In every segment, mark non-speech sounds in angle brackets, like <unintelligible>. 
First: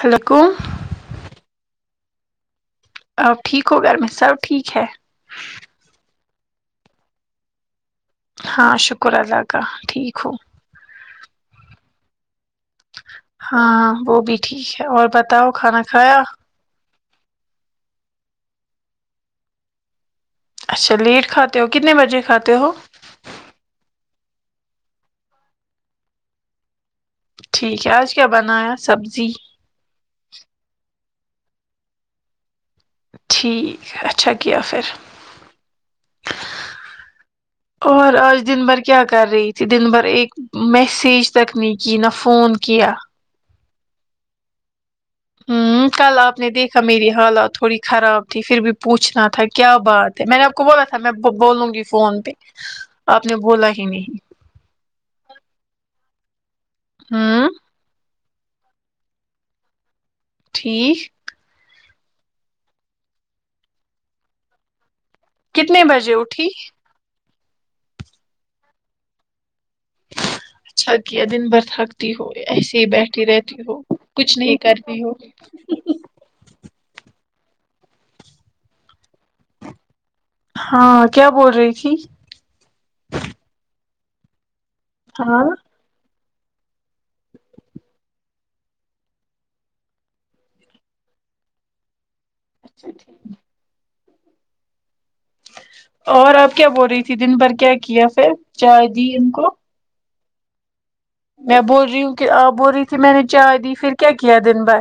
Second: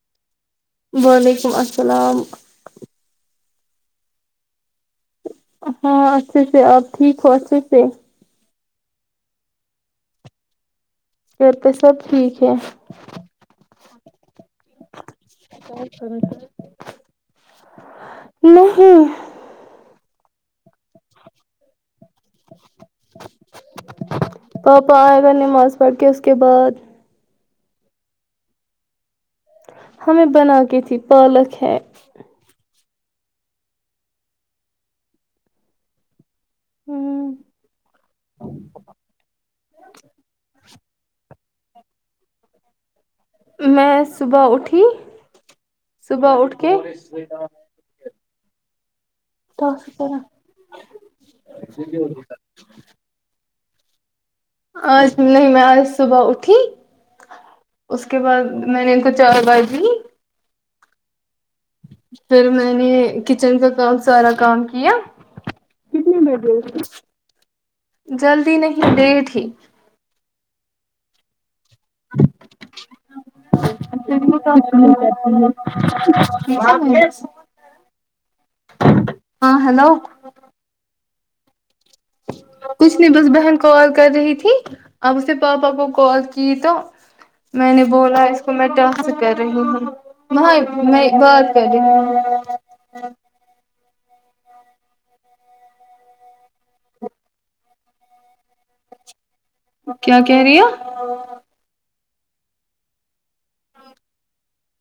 Hello کو وعلیکم السلام اب ٹھیک ہو گیا پھر سب ٹھیک ہے ہاں اچھے سے آپ ٹھیک ہو اچھے سے ہاں شکر اللہ کا ٹھیک ہوں پھر تو سب ٹھیک ہے ہاں وہ بھی ٹھیک ہے اور بتاؤ کھانا کھایا نہیں اچھا لیٹ کھاتے ہو کتنے بجے کھاتے ہو پاپا آئے گا نماز پڑھ کے اس کے بعد ٹھیک ہے آج کیا بنایا سبزی ہمیں بنا کے تھی پالک ہے ٹھیک ہے اچھا کیا پھر اور آج دن بھر کیا کر رہی تھی دن بھر ایک میسیج تک نہیں کی نہ فون کیا میں صبح اٹھی ہ کل صبح آپ نے اٹھ کے دیکھا میری حالات تھوڑی خراب تھی پھر بھی پوچھنا تھا کیا بات ہے میں نے آپ کو بولا تھا میں بولوں گی فون پہ آپ نے بولا ہی نہیں آج نہیں میں آج صبح اٹھی ہوں اس کے بعد میں نے ان کو چائے وائے دی ٹھیک پھر میں نے کچن کا کام سارا کام کیا کتنے بجے اٹھی کتنی <unintelligible> جلدی نہیں ڈٹ ہی اچھا کیا دن بهر تھک تی ہو ایسے ہی بیٹھی رہتی ہو کچھ نہیں کرتی ہو ہاں ہیلو ہاں کیا بول رہی تھی کچھ نہیں بس بہن کال کر رہی تھی اب اس نے ہاں پاپا کو کال کی تو میں نے بولا اس کو میں ٹ سے کر رہی ہوں مہائے میں بات کر رہی ہوں اچھا ٹھیک اور آپ کیا بول رہی تھی دن بھر کیا کیا پھر چائے دی ان کو کیا کہہ رہی ہے میں بول رہی ہوں کہ آپ بول رہی تھی میں نے چائے دی پھر کیا کیا دن بھر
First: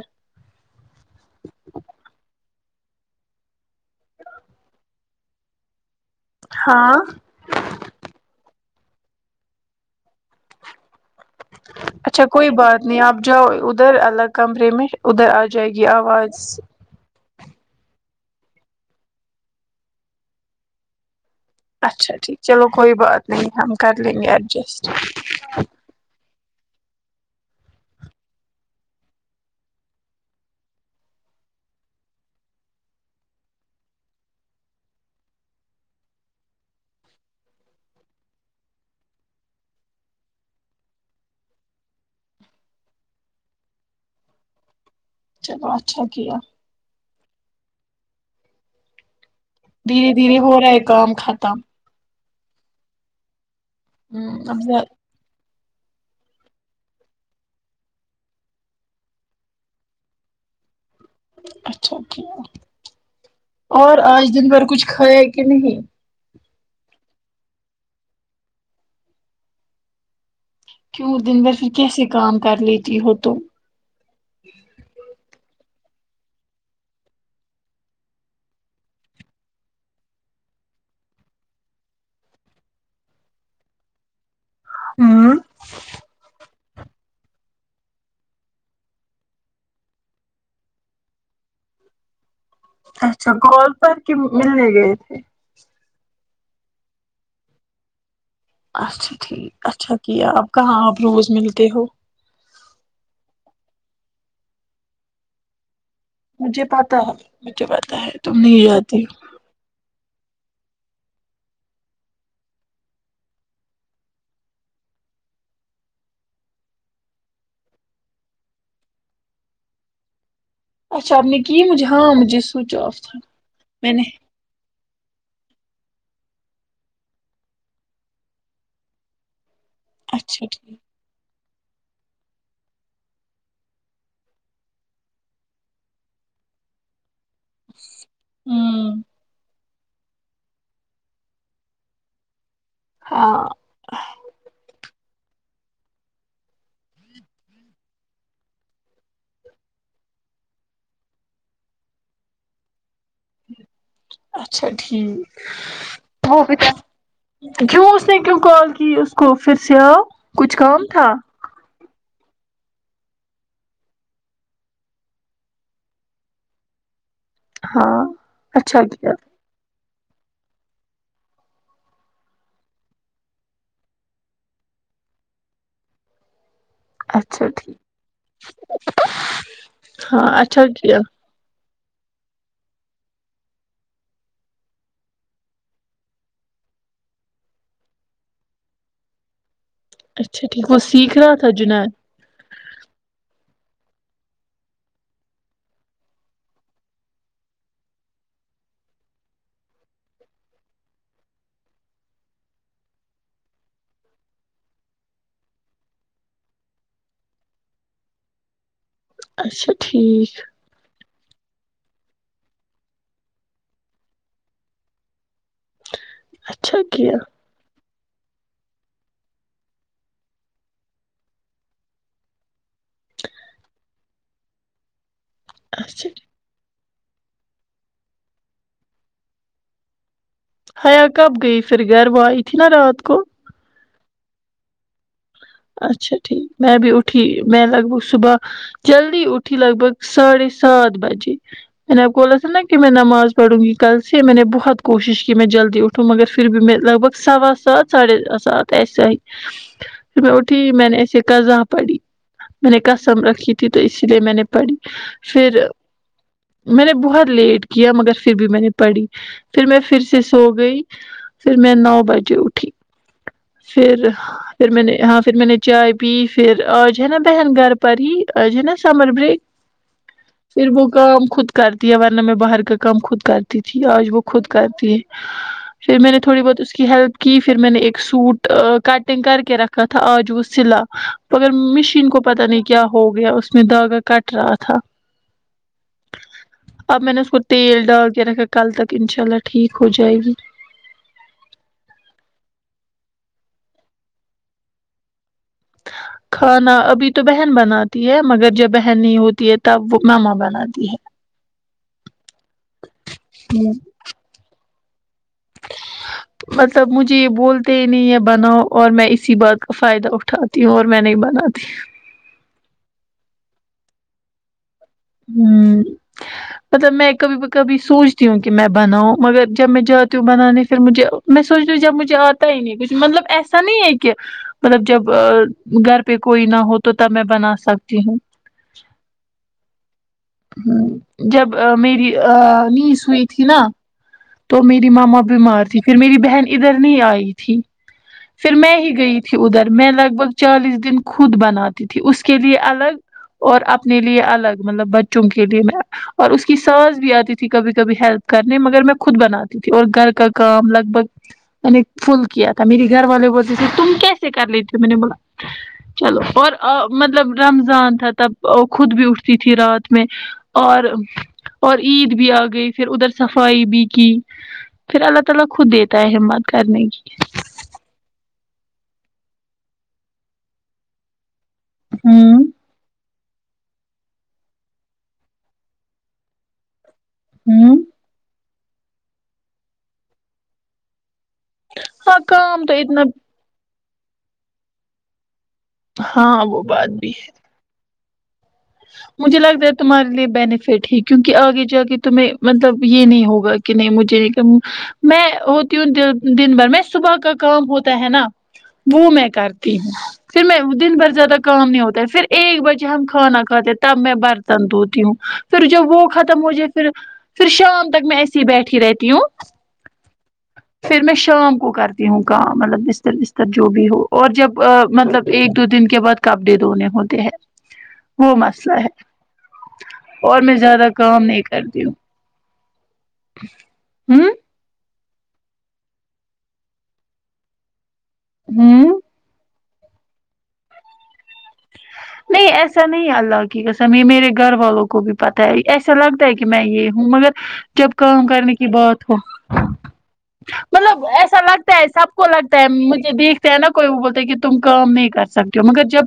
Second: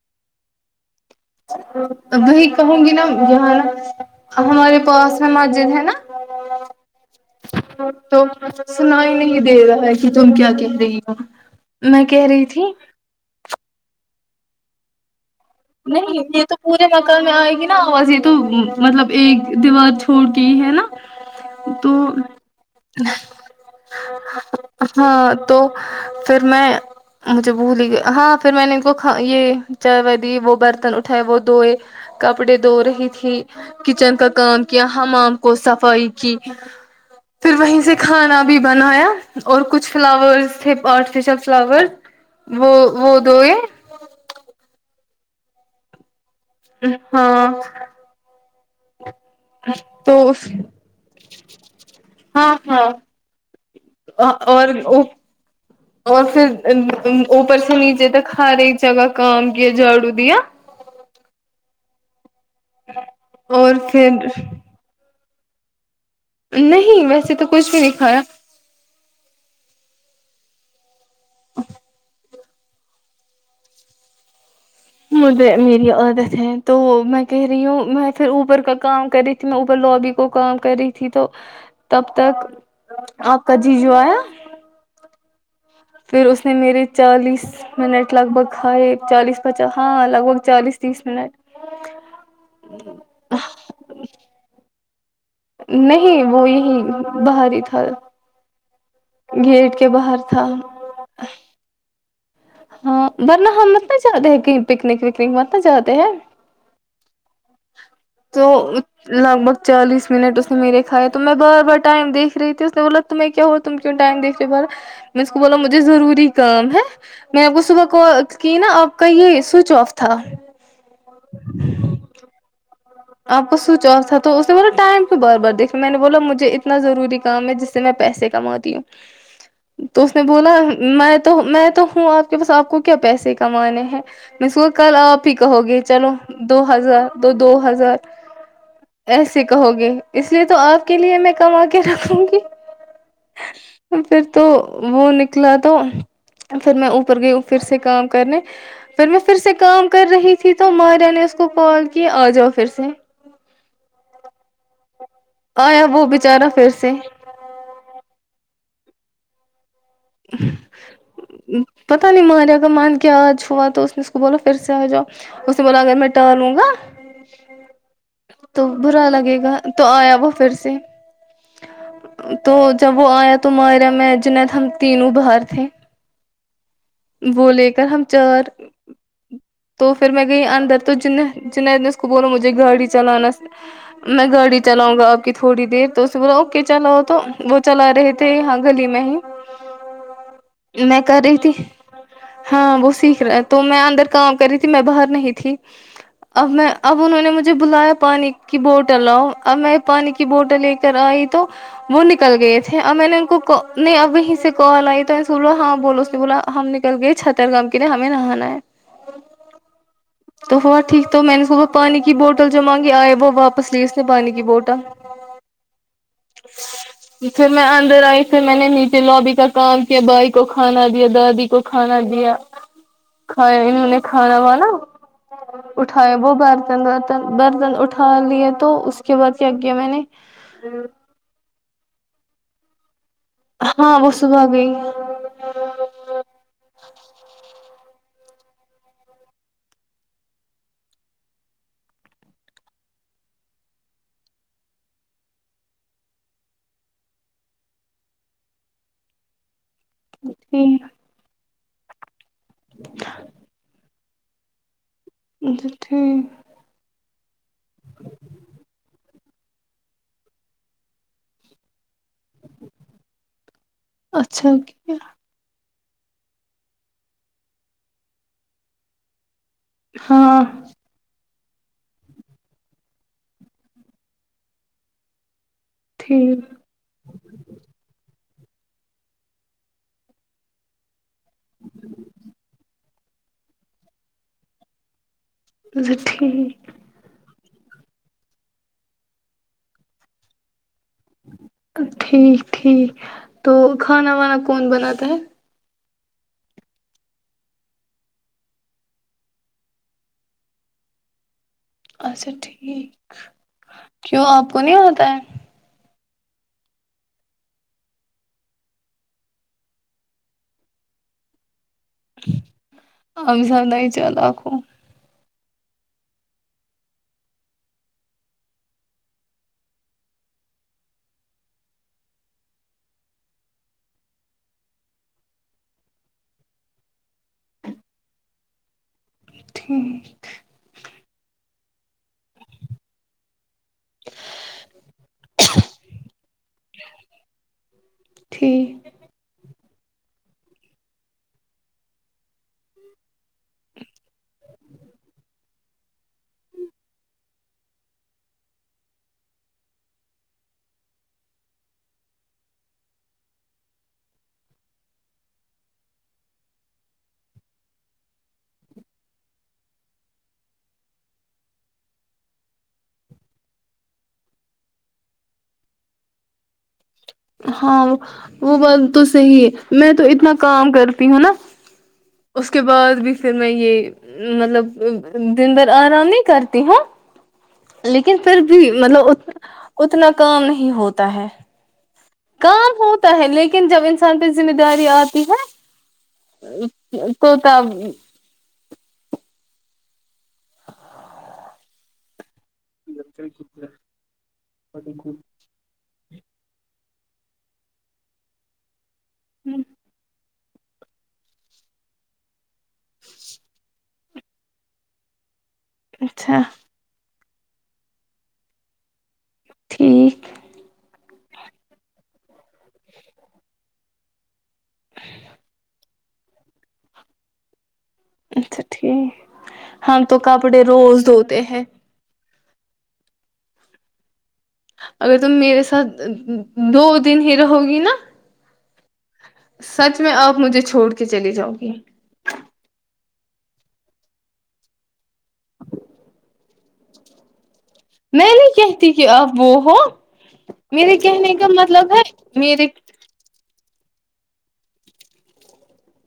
ا وہی کہوں گی نا یہ نا ہمارے پاس ن مسجد ہے نا ہاں تو سنائی نہیں دے رہا ہے کہ تم کیا کہہ رہی ہو میں اچھا کہہ رہی کوئی تھی بات نہیں آپ جاؤ ادھر الگ کمرے میں ادھر آ جائے گی نہیں یہ آواز تو پوری پورے مکان میں آئے گی نا آواز یہ تو مطلب ایک دیوار چھوڑ کے ہی ہے نا تو اچھا ٹھیک چلو کوئی بات نہیں ہم کر لیں گے ایڈجسٹ ہاں تو پھر میں مجھے بھول ہی گئی ہاں پھر میں نے ان کو کھا یہ چائے وائی وہ برتن اٹھائے وہ دوئے کپڑے دھو رہی تھی کچن کا کام کیا حمام کو صفائی کی پھر وہیں سے کھانا بھی بنایا اور کچھ فلاور تھے آرٹیفیشیل فلاور وہ وہ دو ہے چلو اچھا کیا ہاں دھیرے تو دھیرے ہو رہا ہے کام ختم ہاں ہاں ا ہوں اور اب اور پھر اوپر سے نیچے تک ہر ایک جگہ کام کیا جاڑو دیا اچھا ٹھیک اور آج دن بھر کچھ کھایا ہے کہ نہیں نہیں ویسے تو کچھ بھی نہیں کھایا کیوں دن بھر پھر کیسے کام کر لیتی ہو تم مجھے میری عادت ہے تو میں کہہ رہی ہوں میں پھر اوپر کا کام کری میں اوبر لوبی کو کام کر رہی تھی تو تب تک آپ کا جی جو آیا ہوں پھر اس نے میرے چالیس منٹ لگ بھگ ہے کھائے چالیس پچاس ہاں لگ بھگ چالیس تیس منٹ اچھا کال پر کے ملنے گئے تھے نہیں وہ یہی باہر ہی تھا اچھا ٹھیک گیٹ کے اچھا باہر کیا تھا آپ کہاں آپ روز ملتے ہو ہاں ورنہ ہم مت نہ جاتے ہیں کہ پکنک وکنک مت نہ جاتے ہیں مجھے پتا ہے مجھے پتہ ہے تم تو نہیں جاتی ہو لگ بھگ چالیس منٹ اس نے میرے کھیا تو میں بار بار ٹائم دیکھ رہ تھی اس نے بولا تمہیں کیا ہو تم کیوں ٹائم دیکھ رہے ہو بار میں نے اسکو بولا مجھے ضروری کام ہے میں نے آپ کو صبح کال کی نا آپ کا یہ سوئچ آف تھا اچھا اپ نے کی مجے ہاں مجھے سوئچ آف تھا آپ کو سو میں چل نے تھا تو اس نے بلا ٹائم بار بار دیکھنے میں نے بولا مجھے اتناضروری کام ہے جس سے میں پیسے کماتی ہوں تو اس نے اچھا بولا ٹھیک میں تو میں تو ہوں آپ کےپاس آپ کو کیا پیسے کمانے ہیں میں اس کو کل آپ ہی کہو گے چلو دو ہزار دو دو ہوں ایسے کہو گے اس لیے تومیں آپ کے لیے تو کماکے کے رکھوں گی ہاں پھر تو وہ نکلا تو پھر میں اوپر گئی ہوں پھر سے کام کرنے پھر میں پھر سے کام کر رہی تھی تو ماریا نے اس کو کال کی آ جاؤ پھر سے اچھا ٹھیک آیا وہ بچارا پھر سے کیوں اس نے کیوں کال کی اس کو پھر سے آپ پتا نہیں مارے اگر مان کیا آج ہوا تو اس نے اس کو بولو پھر سے آ جاؤ اسے بولا اگر میں ٹر لوں گا ہاں تو اچھا برا کیا لگے گا تو آیا وہ پھر سے تو جب وہ آیا تو مرا میں جند ہم تینوں باہر تھے وہ لے کر ہم چار ا <unintelligible> تو پھر میں گئی اندر تو جن جنید نے اس کو بولا مجھے گاڑی چلانا میں گاڑی چلاؤں گا آپ کی تھوڑی دیر تو اس سے بولا اوکے چلاؤ تو وہ چلا رہے تھے تھے ہاں گلی میں ہی اچھا ٹھیک وہ میں سیکھ کر رہا رہی تھا تھی جنید ہاں وہ سیکھ رہا تو میں اندر کام کر رہی تھی میں باہر نہیں تھی اب میں اب انہوں نے مجھے بلایا پانی کی بوٹل اب میں پانی کی کی بوٹل لے کر آئی تو وہ نکل گئے تھے اور میں نے ان کو اب وہیں سے کال آئی تو سو ہاں بولو اس نے بولا ہم نکل گئے چھتر گام کے لیے ہمیں نہانا ہے اچھا ٹھیک تو ہوا ٹھیک تو میں نے صبح پانی کی بوٹل جو مانگی آئے وہ واپس لی اس نے پانی کی بوٹل ہاں <unintelligible> اچھا کیا پھر میں اندر آئی پھر میں نے نیچے لوابی کا کام کیا بھائی کو کھانا دیا دادی کو کھانا دیا کھائے انہوں نے کھانا وا نا اچھا اٹھایا ٹھیک۔ برتن دھوتے برتن اٹھا لے تو اس کے بعد کیا کیا میں نے حیا کب گئی پھر گھر وہ آئی تھی نا رات کو ہاں وہ صبح گئی اچھا ٹھیک میں بھی اٹھی میں لگ بھگ صبح جلدی اٹھی لگ بھگ ساڑھے سات بجے میں نے آپ کوبولا تھا نا کہ میں نماز پڑوں گی کل سے میں نے بہت کوشش کی میں جلدی اٹھ تو مگر پھر بھی لکبھک سوا سات ساڑے سات ایسے ائی میں اٹھی ٹھیک میں نے ایسے قضاں پڑی میں نے قسم رکھی تھی تو اسی لیے میں نے پڑھی پھر میں نے بہت لیٹ کیا مگر پھر بھی میں نے پڑھی پھر میں پھر سے سو گئی پھر میں نو بجے اٹھی پھر اچھا ٹھیک اچھا پھر میں کیا نے ہاں پھر میں نے چائے پی پھر آج ہے نا بہن گھر پر ہی آج ہے نا سمر بریک ہاں پھر وہ کام خود کرتی ہے ورنہ میں باہر کا کام خود کرتی تھی آج وہ خود کرتی ہے پھر میں نے تھوڑی ٹھیک بہت اس کی ہیلپ کی پھر میں نے ایک سوٹ کٹنگ کر کے رکھا کا تھا آج وہ سلا مگر مشین کو پتا نہیں کیا ہو گیا اس میں داگا کٹ رہا تھا اچھا ٹھیک اب میں نے اس کو تیل ڈال کے رکھا کل تک انشاء اللہ ٹھیک ہو جائے گی ٹھیک ٹھیک تو کھانا وانا کون بناتا ہے کھانا ابھی تو بہن بناتی ہے مگر جب بہن نہیں ہوتی ہے تب وہ ماما بناتی ہے اچھا ٹھیک ہے کیوں آپ کو نہیں آتا ہے مطلب مجھے یہ بولتے ہی نہیں یہ بناؤ اور میں اسی بات کا فائدہ اٹھات تی اور میں نہیں بناتی آپ زیادہ ہی چالاک ہو ہوں مطلب میں کبھی ب کبھی سوچتی ہوں کہ میں بناؤں مگر جب میں جاتی ہوں بنانے پھر مجھے میں سوچتی ہو جب مجھے آتا ہی نہیں کچھ مطلب ایسا نہیں ہے کہ مطلب جب گھر پہ کوئی نہ ہو تو تب میں بنا سکتی ہوں تھیک ہ جب میری نیس ہوئی تھی نا تو میری ماما بیمار تھی پھر میری بہن ادھر نہیں آئی تھی پھر میں ٹھیک ہی گئی تھی ادھر میں لگ بگ چالیس دن خود بناتی تھی اس کے لیے الگ اور اپنے لیے الگ مطلب بچوں کے لیے میں اور اس کی ساس بھی آتی تھی کبھی کبھی ہیلپ کرنے مگر میں خود بناتی تھی اور گھر کا کام لگ بھگ میں نے فل کیا تھا میری گھر والے بولتے تھے تم کیسے کر لیتی میں نے بولا چلو اور مطلب رمضان تھا تب خود بھی اٹھتی تھی رات میں اور اور عید بھی آ گئی پھر ادھر صفائی بھی کی پھر اللہ تعالی خود دیتا ہے ہمت کرنے کی ہاں وہ بات تو صحیح ہے میں تو اتنا کام کرتی ہوں نا اس ہوں اس کے بعد بھی پھر میں یہ مطلب دن بھر آرام نہیں کرتی ہوں ہوں لیکن پھر بھی مطلب اتنا کام نہیں ہوتا ہے ہاں کام تو اتنا ہوتا ہے لیکن جب اس انسان پہ ذمہ داری آتی ہاں وہ بات بھی ہے ہے تو تب مجھے لگتا ہے تمہارے لیے بینیفٹ ہی کیونکہ آگے جا کے تمھیں مطلب یہ نہیں ہوگا کہ نہیں مجھے میں دن بھر میں صبح کا کام ہوتا ہے نا وہ میں کرتی ہوں پھر میں دن بھر زیادہ کام نہیں ہوتا ہے پھر ایک بجے ہم کھانا کھا تے تب میں برتن دھوتی ہوں پھر جب وہ اچھا ختم ہو جائے پھر پھر شام تک میں ایسے ہی بیٹھی رہتی ہوں ٹھیک پھر میں شام کو کرتی ہوں کام مطلب بستر بستر جو بھی ہو اور جب ا مطلب ایک دو دن کے بعد کپڑے دھونے ہوتے ہیں وہ اچھا مسئلہ ہے ٹھیک ہم تو اور میں کپڑے زیادہ روز کام دھوتے نہیں ہیں کرتی ہوں ہوں اگر تم میرے ساتھ دو دن ہی رہو گی نا ہوں سچ میں آپ مجھے چھوڑ کے چلیے جاؤ گی نہیں ایسا نہیں اللہ کی قسم یہ میرے گھر والوں کو بھی پتاہ ہے ایسا لگتا ہے کہ کہ میں یہ ہوں مگر جب کام میں نہیں کرنے کی کہتی کہ بات ہو آپ وہ ہو میرے مطلب کہنے ایسا کا لگتا ہے مطلب سب کو لگتا میرے ہے مجھے دیکھ نا کوئی وہ بولتا ہے کہ تم کام نہیں کر سکتے ہو مگر جب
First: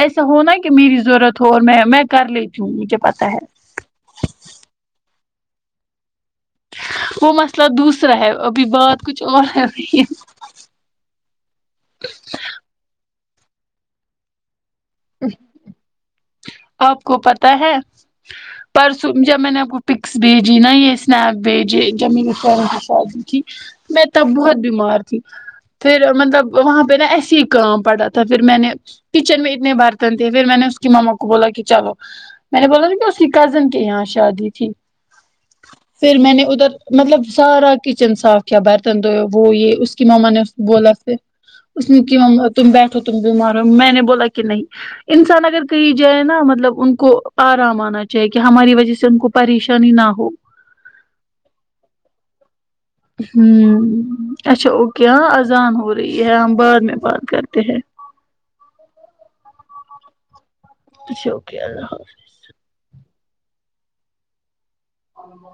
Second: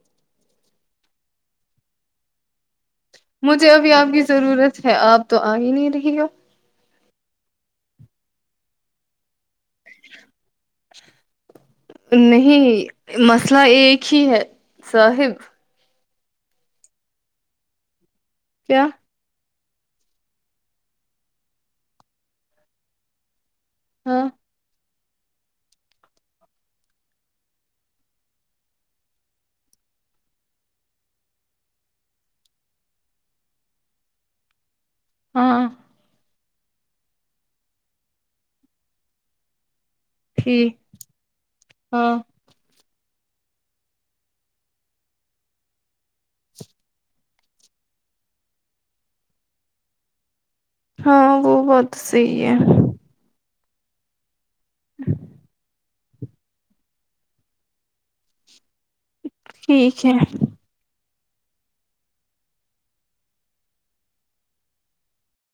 ای ایسا ہونا کہ میری ضرورت ہو اور میں میں کر لیتی ہوں مجھے پتا ہے مجھے ابھی آپ کی ضرورت ہے آپ تو آ ہی نہیں رہی ہو وہ مسئلہ دوسرا ہے ابھی بات کچھ اور رہ رہی ہے نہیں مسئلہ ایک ہی ہے صاحب آپ کو پتا ہے کیا پرسوں جب میں نے کو پکس بھیجی نا یہ اسنیک بھیجے جب میری کی شادی تھی میں ہاں تب بہت بیمار تھی پھر مطلب وہاں پہ نا ایسے ہی کام پڑا تھا پھر میں نے کچن میں اتنے بار پھر میں نے اس کی ماما کو بولا کہ چلو میں نے بولا نا کہ اسکی کزن کے یہاں شادی تھی ہاں پھر میں نے ادھر مطلب سارا کچن صاف کیا برتن دو وہ یہ اس کہ ماما نے اس کو ٹھیک بولا تھ اس نے کہ ہاں ما تم بیٹھو تم بیمار ہو میں نے بولا کہ نہیں انسان اگر کہیں جائے نا مطلب ان کو آرام آنا چاہیے کہ ہماری وجہ سے ان کو پریشانی نہ ہو ہاں وہ بات تو صحی ہے ہمم اچھا اوکے ہاں اذان ہو رہی ہے ہم بعد میں بات کرتے ہیں ٹھیک ہے اچھا اوکے اللہ حافظ